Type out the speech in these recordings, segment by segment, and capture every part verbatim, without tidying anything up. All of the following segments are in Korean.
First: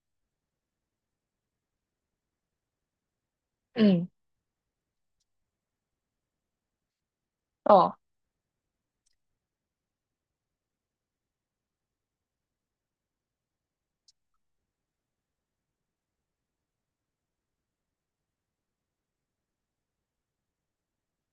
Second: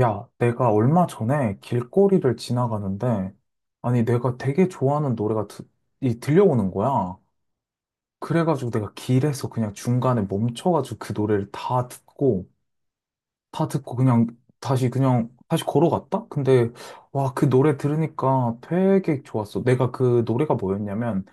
야, 내가 얼마 전에 길거리를 지나가는데, 아니, 응, 내가 되게 좋아하는 노래가 드, 이, 들려오는 거야. 어, 그래가지고 내가 길에서 그냥 중간에 멈춰가지고 그 노래를 다 듣고, 다 듣고 그냥 다시 그냥 다시 걸어갔다? 근데, 와, 그 노래 들으니까 되게 좋았어. 내가 그 노래가 뭐였냐면,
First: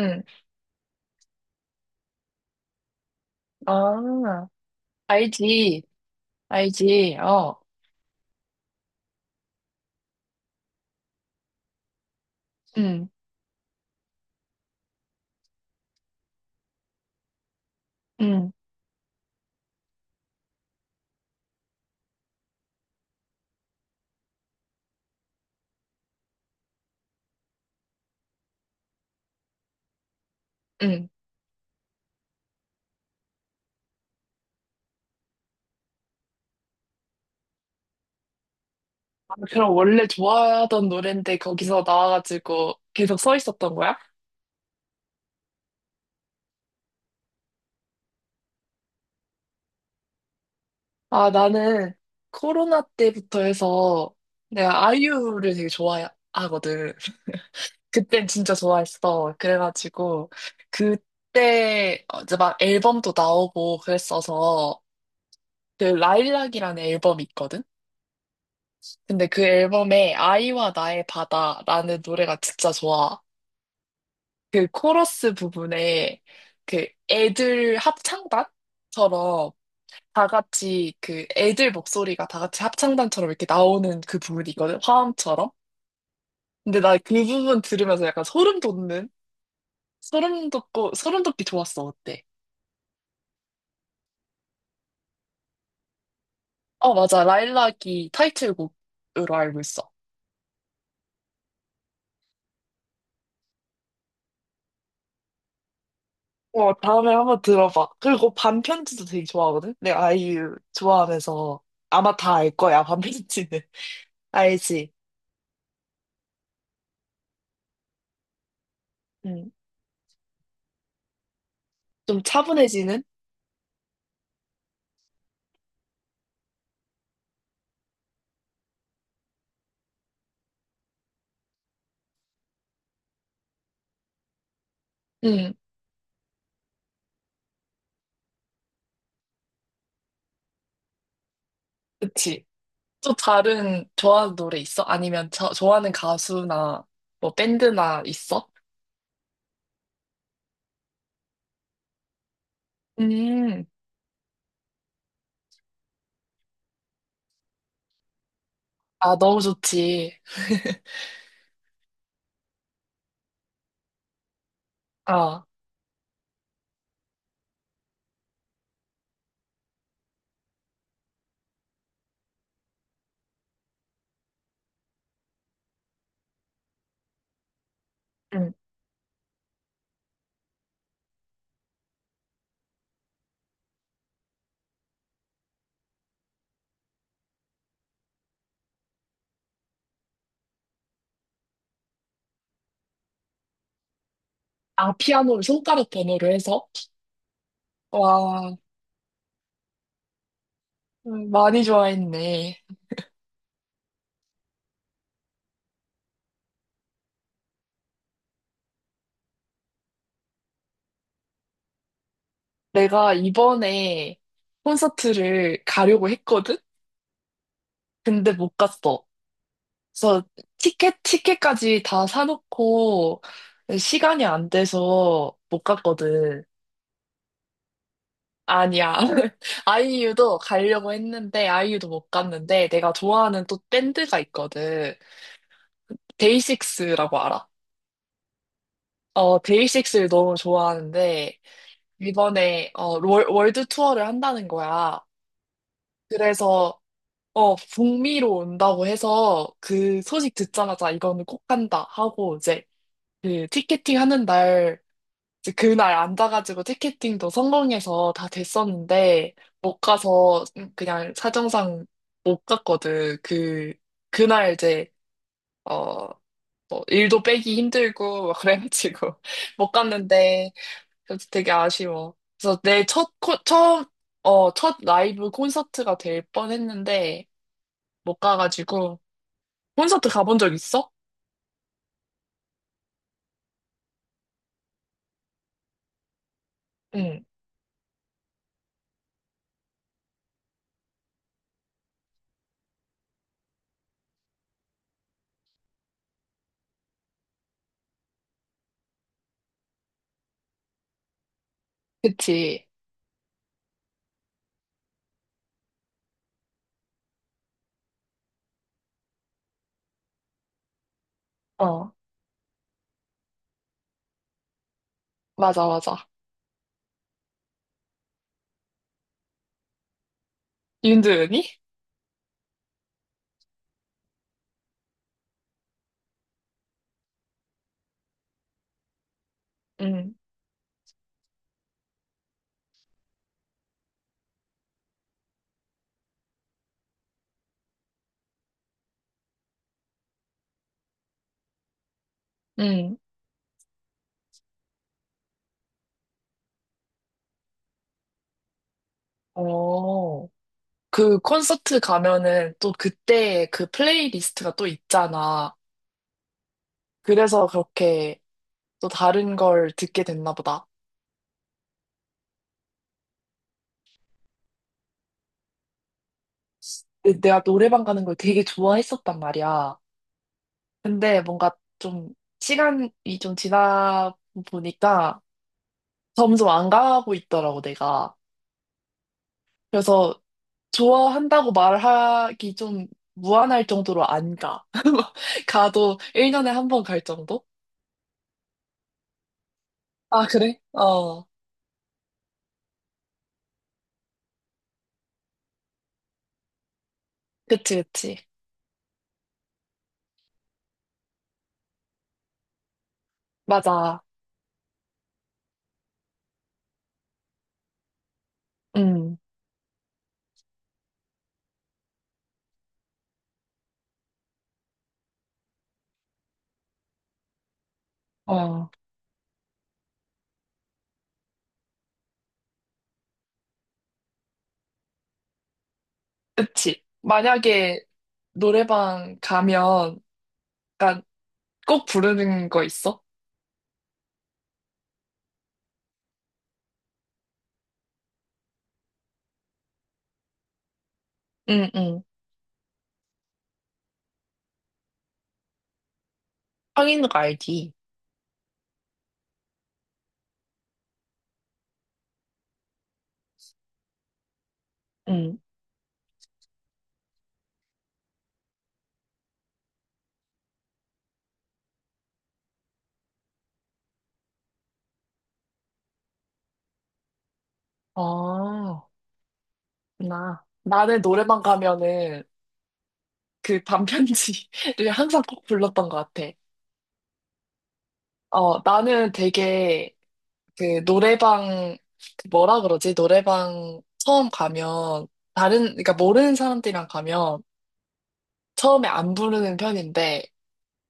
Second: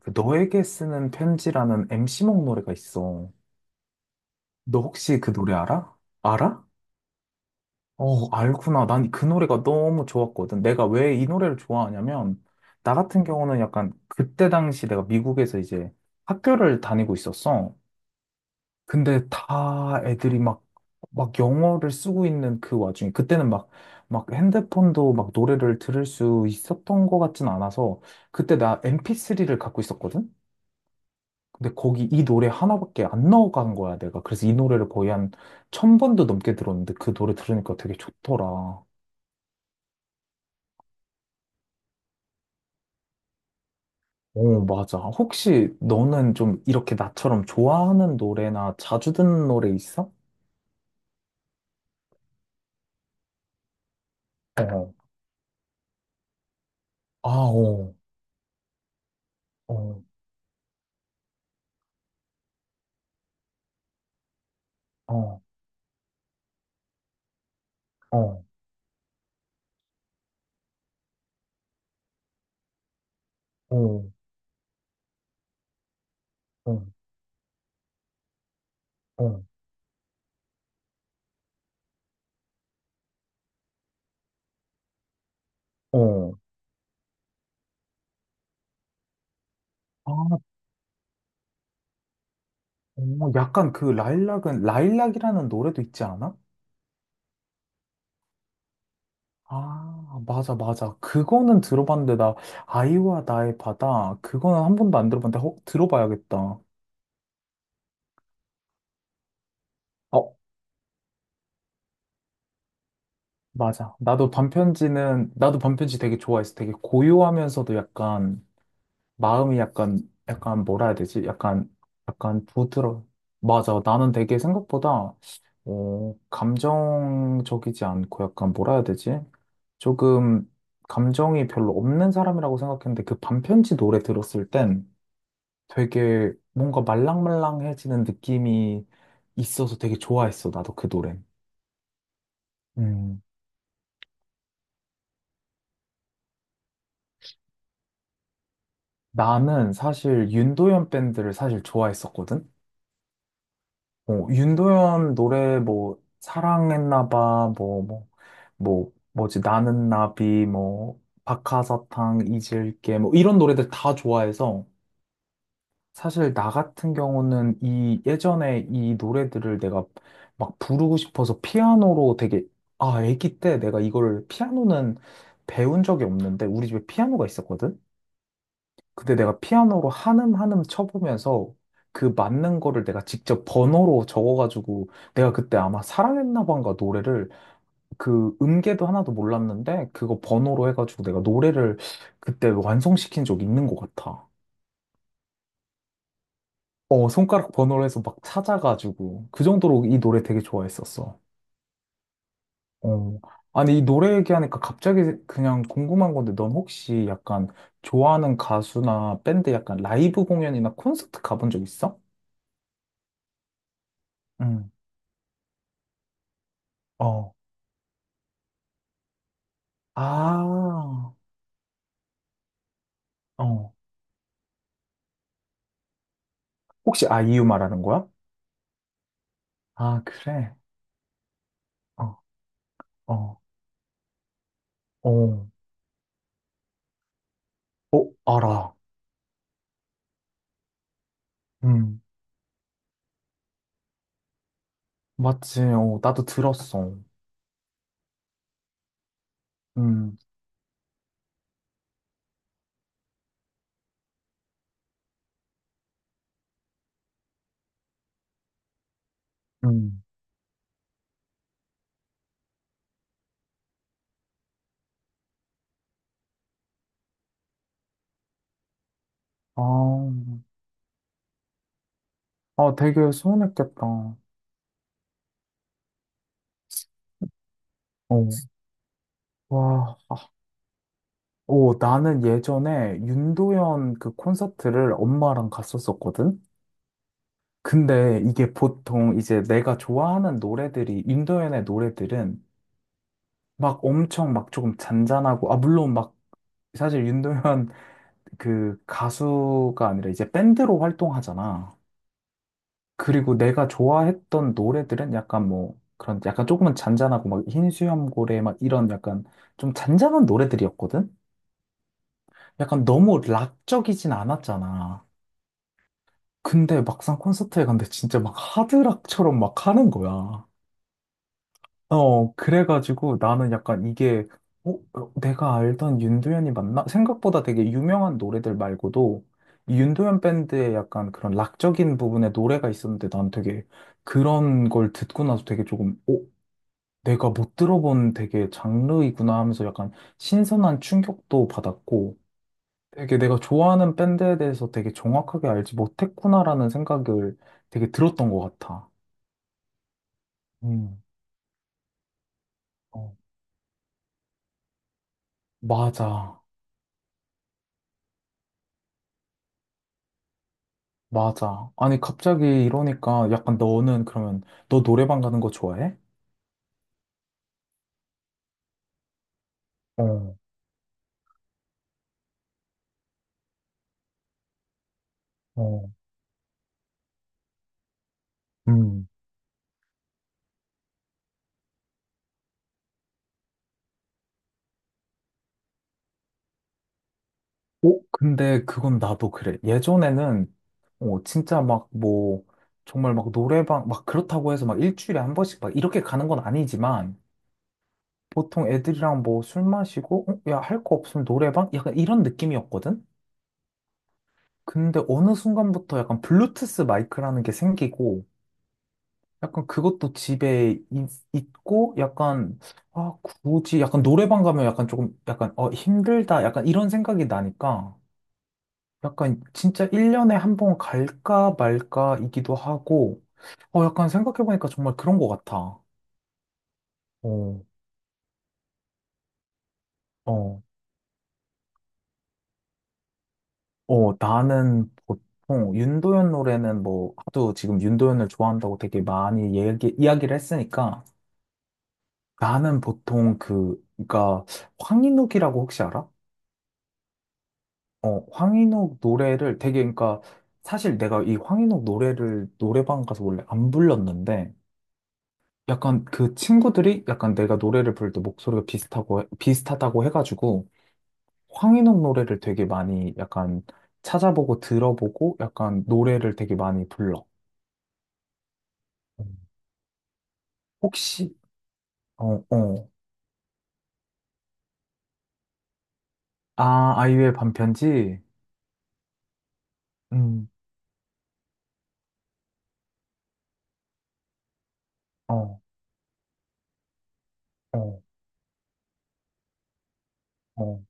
그 너에게 쓰는 편지라는 엠씨몽 노래가 있어. 아, 너 혹시 그 노래 알지, 알아? 알아? 알지, 어, 어, 알구나. 난 그 노래가 너무 좋았거든. 내가 왜 이 노래를 좋아하냐면, 나 응, 같은 경우는 약간 그때 당시 내가 미국에서 이제 학교를 다니고 있었어. 응. 근데 다 애들이 막, 막 영어를 쓰고 있는 그 와중에, 그때는 막, 막 핸드폰도 막 노래를 들을 수 있었던 것 같진 않아서, 그때 나 엠피쓰리를 갖고 있었거든? 응. 근데 거기 이 노래 하나밖에 안 넣어간 거야, 내가. 그래서 이 노래를 거의 한 천 번도 넘게 들었는데 그 노래 들으니까 되게 좋더라. 아, 그럼 원래 좋아하던 노랜데 거기서 나와가지고 계속 서 있었던 거야? 어, 맞아. 혹시 너는 좀 이렇게 나처럼 좋아하는 노래나 자주 듣는 노래 있어? 아, 나는 코로나 때부터 해서 내가 어. 아이유를 되게 좋아하거든. 아, 어, 그땐 진짜 좋아했어. 어, 그래가지고 그때 어, 이제 막 앨범도 나오고 그랬어서 어, 그 라일락이라는 앨범이 있거든? 어, 근데 그 앨범에 아이와 나의 바다라는 노래가 진짜 좋아. 어, 그 코러스 부분에 어, 그 애들 어, 합창단처럼 다 같이 그 애들 목소리가 다 같이 합창단처럼 이렇게 나오는 그 부분이 있거든. 화음처럼. 어. 근데 나 그 부분 들으면서 약간 소름 돋는? 아, 소름 돋고, 소름 돋기 좋았어. 어때? 어, 약간 그 라일락은, 라일락이라는 노래도 있지 않아? 어, 맞아. 라일락이 타이틀곡으로 알고 있어. 아, 맞아, 맞아. 그거는 들어봤는데, 나, 아이와 나의 바다, 그거는 한 번도 안 들어봤는데, 어, 들어봐야겠다. 어, 다음에 한번 들어봐. 그리고 반편지도 되게 좋아하거든? 내가 어, 아이유 좋아하면서 아마 다 알 거야, 반편지는. 맞아. 나도 알지? 반편지는, 나도 반편지 되게 좋아했어. 되게 고요하면서도 약간, 응. 마음이 약간, 약간 뭐라 해야 되지? 약간, 좀 약간 차분해지는? 부드러. 맞아. 나는 되게 생각보다, 어, 감정적이지 않고 약간 뭐라 해야 되지? 조금 감정이 별로 없는 사람이라고 생각했는데 그 반편지 노래 들었을 땐 응, 되게 뭔가 말랑말랑해지는 느낌이 있어서 되게 좋아했어. 나도 그 노래. 그치. 또 음. 다른 좋아하는 노래 있어? 아니면 저, 좋아하는 가수나 뭐 밴드나 있어? 나는 사실 윤도현 밴드를 사실 좋아했었거든. 음, 뭐, 윤도현 노래 뭐, 사랑했나 봐, 뭐, 뭐, 뭐, 아, 너무 뭐지, 나는 좋지. 나비, 뭐, 박하사탕, 잊을게, 뭐, 이런 노래들 다 좋아해서, 아, 사실 나 같은 경우는 이, 예전에 이 노래들을 내가 막 부르고 싶어서 피아노로 되게, 아, 애기 때 내가 이걸 피아노는 배운 적이 없는데, 우리 집에 피아노가 있었거든? 응. 근데 내가 피아노로 한음 한음 쳐보면서 그 맞는 거를 내가 직접 번호로 적어가지고 내가 그때 아마 사랑했나 봐인가 노래를 그 음계도 하나도 몰랐는데 그거 번호로 해가지고 내가 노래를 그때 완성시킨 적이 있는 것 같아. 아, 피아노를 손가락 번호로 해서? 어, 손가락 번호로 해서 막 와, 찾아가지고 그 정도로 이 노래 되게 좋아했었어. 음, 많이 좋아했네. 어. 아니, 이 노래 얘기하니까 갑자기 그냥 궁금한 건데 넌 혹시 약간 좋아하는 가수나 밴드 약간 라이브 공연이나 콘서트 가본 적 있어? 내가 이번에 응. 콘서트를 가려고 했거든? 어. 근데 못 갔어. 그래서 티켓, 아, 티켓까지 다 사놓고 어. 시간이 안 돼서 못 갔거든. 혹시 아 이유 말하는 거야? 아니야. 아, 아이유도 그래. 가려고 했는데, 아이유도 못 어, 갔는데, 내가 어, 좋아하는 또 밴드가 있거든. 어, 데이식스라고 알아? 어, 알아. 어, 데이식스를 너무 좋아하는데, 음, 이번에, 어, 월, 월드 투어를 한다는 거야. 맞지. 어, 나도 그래서, 들었어. 어, 북미로 온다고 해서 그 음, 소식 듣자마자 이거는 꼭 간다 하고 이제 그 티켓팅 하는 날, 이제 그날 앉아가지고 티켓팅도 성공해서 다 됐었는데, 못 음. 가서 그냥 사정상 못 갔거든. 그, 그날 이제, 어, 뭐 일도 빼기 힘들고, 막 그래가지고, 아, 못 갔는데, 그래서 되게 아쉬워. 그래서 아, 내 되게 첫, 코, 처음, 서운했겠다. 어, 어, 첫 라이브 콘서트가 될 뻔했는데, 못 가가지고, 와. 콘서트 가본 적 있어? 어, 나는 예전에 윤도현 그 콘서트를 엄마랑 갔었었거든? 응, 근데 이게 보통 이제 내가 좋아하는 노래들이, 윤도현의 노래들은 막 엄청 막 조금 잔잔하고, 아, 물론 막 사실 윤도현 그 가수가 아니라 이제 밴드로 활동하잖아. 그치. 그리고 내가 좋아했던 노래들은 약간 뭐 그런 약간 조금은 잔잔하고 막 흰 수염고래 막 이런 약간 좀 잔잔한 노래들이었거든? 어, 약간 너무 락적이진 않았잖아. 맞아, 맞아. 근데 막상 콘서트에 갔는데 진짜 막 하드락처럼 막 하는 거야. 윤도현이? 어, 그래가지고 나는 약간 이게, 어, 어, 내가 알던 윤도현이 맞나? 생각보다 되게 유명한 노래들 말고도 이 응. 윤도현 밴드의 약간 그런 락적인 부분의 노래가 있었는데 난 되게 그런 걸 듣고 나서 되게 조금, 어, 내가 못 들어본 되게 장르이구나 하면서 약간 신선한 충격도 받았고 응. 되게 내가 좋아하는 밴드에 대해서 되게 정확하게 알지 못했구나라는 생각을 되게 들었던 것 같아. 어. 음, 그 콘서트 가면은 또 어, 그때 그 플레이리스트가 또 있잖아. 맞아. 그래서 그렇게 또 다른 걸 듣게 됐나 보다. 맞아. 아니, 갑자기 이러니까 약간 너는 그러면 너 노래방 가는 거 좋아해? 근데 내가 노래방 가는 걸 되게 좋아했었단 말이야. 어, 근데 뭔가 좀 시간이 좀 지나 보니까 어, 점점 안 가고 있더라고, 내가. 음. 그래서 좋아한다고 말하기 좀 무안할 정도로 안 가. 가도 일 년에 한 번 갈 정도? 어, 근데 그건 나도 그래. 아, 예전에는, 그래? 어, 어. 진짜 막 뭐, 정말 막 노래방, 막 그렇다고 해서 막 일주일에 한 번씩 막 이렇게 가는 건 아니지만, 그치, 그치. 보통 애들이랑 뭐 술 마시고, 어, 야, 할 거 없으면 노래방? 약간 이런 느낌이었거든? 맞아. 근데 어느 순간부터 약간 블루투스 마이크라는 게 생기고, 음, 약간 그것도 집에 있, 있고 약간 아 굳이 약간 노래방 가면 약간 조금 약간 어 힘들다 약간 이런 생각이 나니까 어, 약간 진짜 일 년에 한번 갈까 말까이기도 하고 어 약간 생각해보니까 정말 그런 것 같아. 그치. 어, 만약에 노래방 가면, 어, 그니까 꼭 부르는 거 있어? 어 나는 보통 윤도현 노래는 뭐 하도 지금 윤도현을 좋아한다고 되게 많이 얘기, 이야기를 했으니까 응, 응, 나는 보통 그 그러니까 황인욱이라고 혹시 알아? 하인욱 알지? 어, 황인욱 노래를 되게, 그러니까, 사실 내가 이 황인욱 노래를 노래방 가서 원래 안 불렀는데, 응. 약간 그 친구들이 약간 내가 노래를 부를 때 목소리가 비슷하고, 비슷하다고 해가지고, 황인욱 노래를 되게 많이 약간 찾아보고 들어보고, 약간 노래를 되게 많이 불러. 아, 음. 나. 나는 혹시, 노래방 가면은 어, 어, 그 반편지를 항상 꼭 불렀던 것 같아. 아, 아이유의 반편지? 어, 나는 되게 음, 그 노래방, 그 뭐라 그러지? 노래방 처음 가면, 어, 다른, 그러니까 모르는 사람들이랑 가면 어, 처음에 안 부르는 편인데, 어,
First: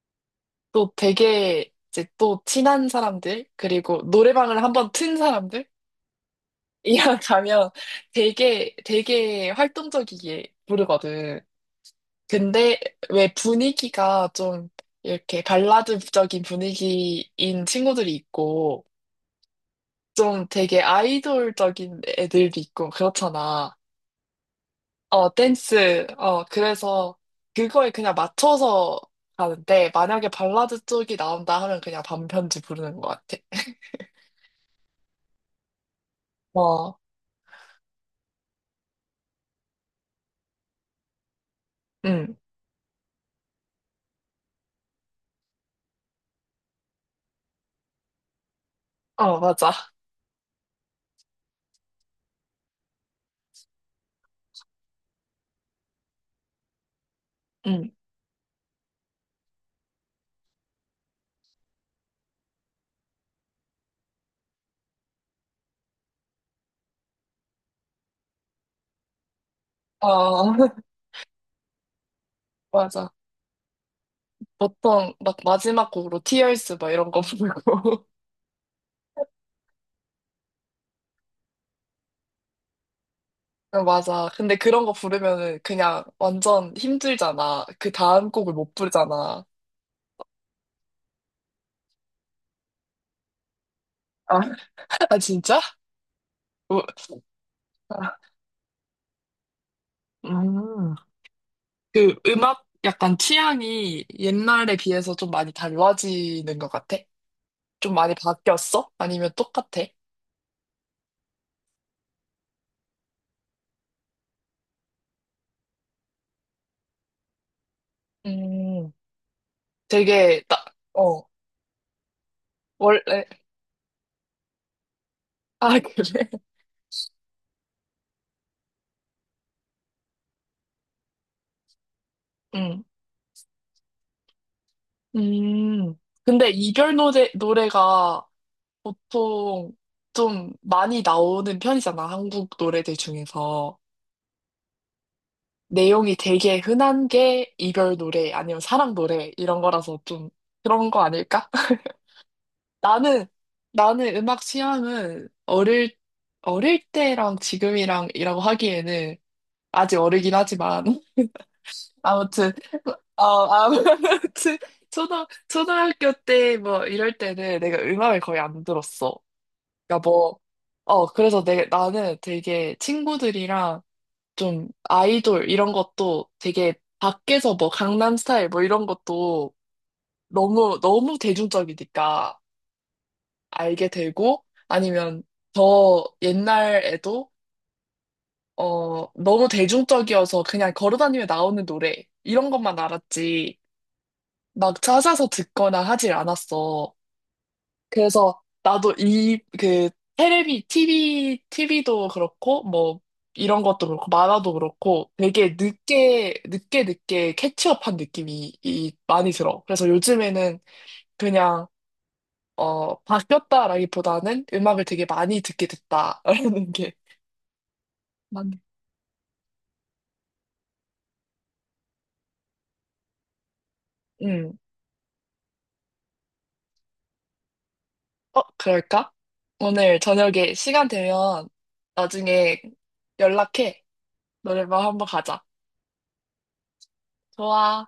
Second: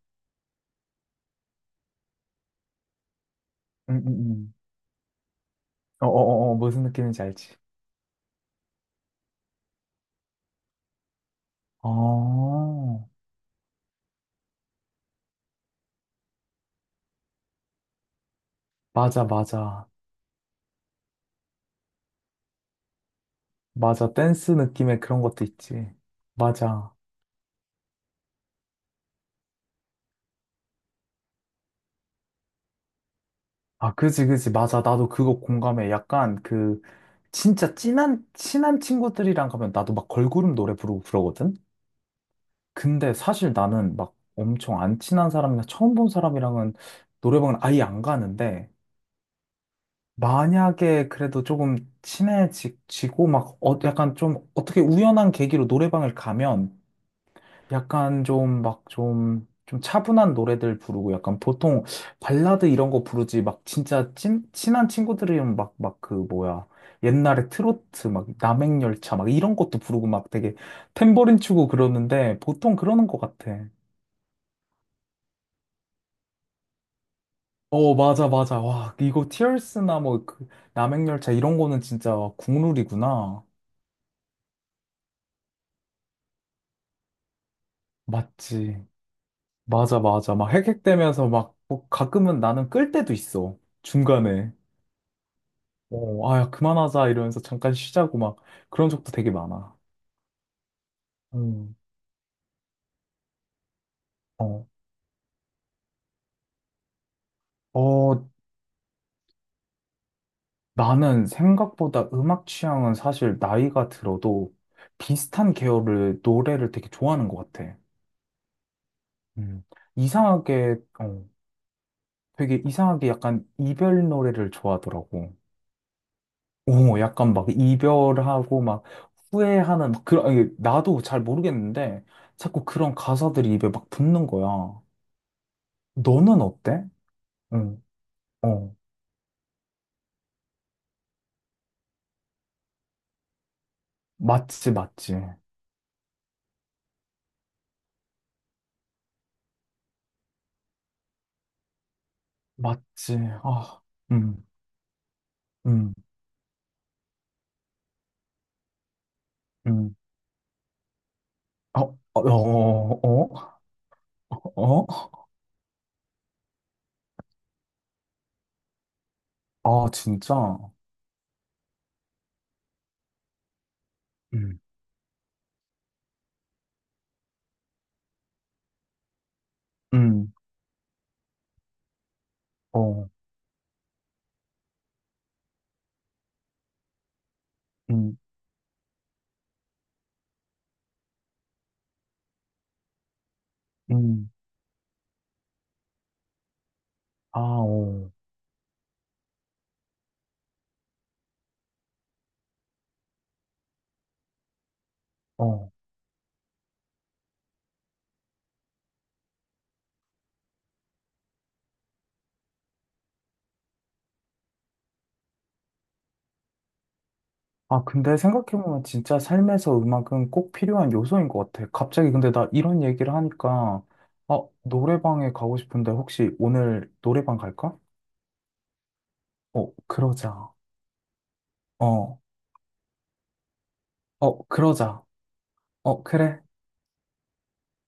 또 되게 이제 또 친한 사람들, 음, 그리고 음, 음. 노래방을 한번 튼 사람들? 어, 어, 어, 어, 무슨 이랑 느낌인지 알지? 가면 되게, 되게 활동적이게 부르거든. 근데 어, 왜 분위기가 좀 이렇게 발라드적인 분위기인 친구들이 있고, 맞아, 맞아. 좀 되게 아이돌적인 애들도 있고, 그렇잖아. 맞아. 댄스 느낌의 그런 어, 것도 있지. 댄스. 어, 맞아. 그래서 그거에 그냥 맞춰서 가는데, 만약에 발라드 쪽이 나온다 하면 그냥 반편지 부르는 것 같아. 아, 그지, 그지. 맞아. 나도 그거 공감해. 약간 그, 어. 진짜 진한, 친한 친구들이랑 가면 나도 막 걸그룹 노래 부르고 그러거든? 응. 근데 사실 나는 막 엄청 안 친한 사람이나 처음 본 사람이랑은 노래방은 아예 안 가는데, 어, 맞아. 만약에 그래도 조금 친해지고 막, 어, 약간 좀 어떻게 우연한 계기로 노래방을 가면 응. 약간 좀 막 좀 좀 차분한 노래들 부르고 약간 보통 발라드 이런 거 부르지 막 진짜 친 친한 친구들이면 막 막 그 뭐야 옛날에 트로트 막 남행열차 막 이런 것도 부르고 막 어, 되게 탬버린 치고 그러는데 보통 그러는 맞아. 것 같아. 보통 막 마지막 곡으로 Tears 막 이런 거 어 부르고. 맞아 맞아 와 이거 티얼스나 뭐 그 남행열차 이런 거는 진짜 국룰이구나. 어, 맞아. 근데 그런 거 부르면은 그냥 완전 힘들잖아. 그 다음 곡을 못 맞지 부르잖아. 맞아 맞아 막 핵핵대면서 막뭐 가끔은 나는 끌 때도 있어 아, 중간에. 아, 진짜? 어, 아, 야, 그만하자 우- 이러면서 잠깐 아, 쉬자고 막 그런 적도 되게 많아. 음. 음, 그 음악 약간 취향이 어, 옛날에 비해서 좀 많이 달라지는 것 같아? 좀 많이 어, 바뀌었어? 아니면 똑같아? 나는 생각보다 음악 취향은 사실 나이가 들어도 비슷한 계열을, 노래를 되게 좋아하는 것 같아. 음. 음, 되게, 딱, 이상하게, 어, 어, 되게 이상하게 원래, 약간 이별 노래를 좋아하더라고. 아, 그래? 오, 약간 막 이별하고 막 후회하는, 막 그런, 아니, 나도 잘 모르겠는데 자꾸 그런 가사들이 입에 막 붙는 거야. 음, 너는 근데 어때? 이별 노래, 응, 노래가 어. 보통 좀 많이 나오는 편이잖아, 한국 노래들 중에서. 맞지, 맞지, 내용이 되게 흔한 게 이별 노래, 아니면 사랑 노래, 이런 거라서 좀 그런 거 아닐까? 맞지. 나는, 아, 나는 음악 음, 취향은 음, 어릴, 어릴 때랑 지금이랑이라고 하기에는 음. 아직 어리긴 하지만, 어, 어, 아무튼, 어, 어, 어, 아무튼, 어? 초등, 초등학교 때 뭐 이럴 때는 내가 음악을 거의 안 들었어. 아, 그러니까 뭐, 진짜. 어, 그래서 내, 나는 되게 친구들이랑 음, 좀 아이돌 이런 것도 되게 밖에서 뭐 강남 스타일 뭐 이런 것도 음, 너무, 너무 대중적이니까 어, 알게 되고 아니면 더 옛날에도 음, 어, 너무 대중적이어서 그냥 걸어다니며 나오는 노래 이런 것만 알았지 음. 막 찾아서 듣거나 하질 않았어. 아, 어, 그래서 나도 이, 그, 테레비, 티비 티비도 그렇고, 뭐, 이런 것도 그렇고, 만화도 그렇고, 되게 어. 늦게, 늦게, 늦게 캐치업한 느낌이 이, 많이 들어. 그래서 요즘에는 그냥, 어, 바뀌었다라기보다는 음악을 되게 많이 듣게 됐다라는 게 아, 근데 맞네. 생각해보면 진짜 삶에서 음악은 꼭 필요한 요소인 것 같아. 갑자기 근데 나 이런 얘기를 하니까, 아, 음. 노래방에 가고 싶은데 혹시 오늘 노래방 갈까? 어, 그럴까? 어, 오늘 그러자. 저녁에 시간 되면 어, 나중에 연락해. 어, 노래방 그러자. 한번 가자. 어, 그래. 좋아.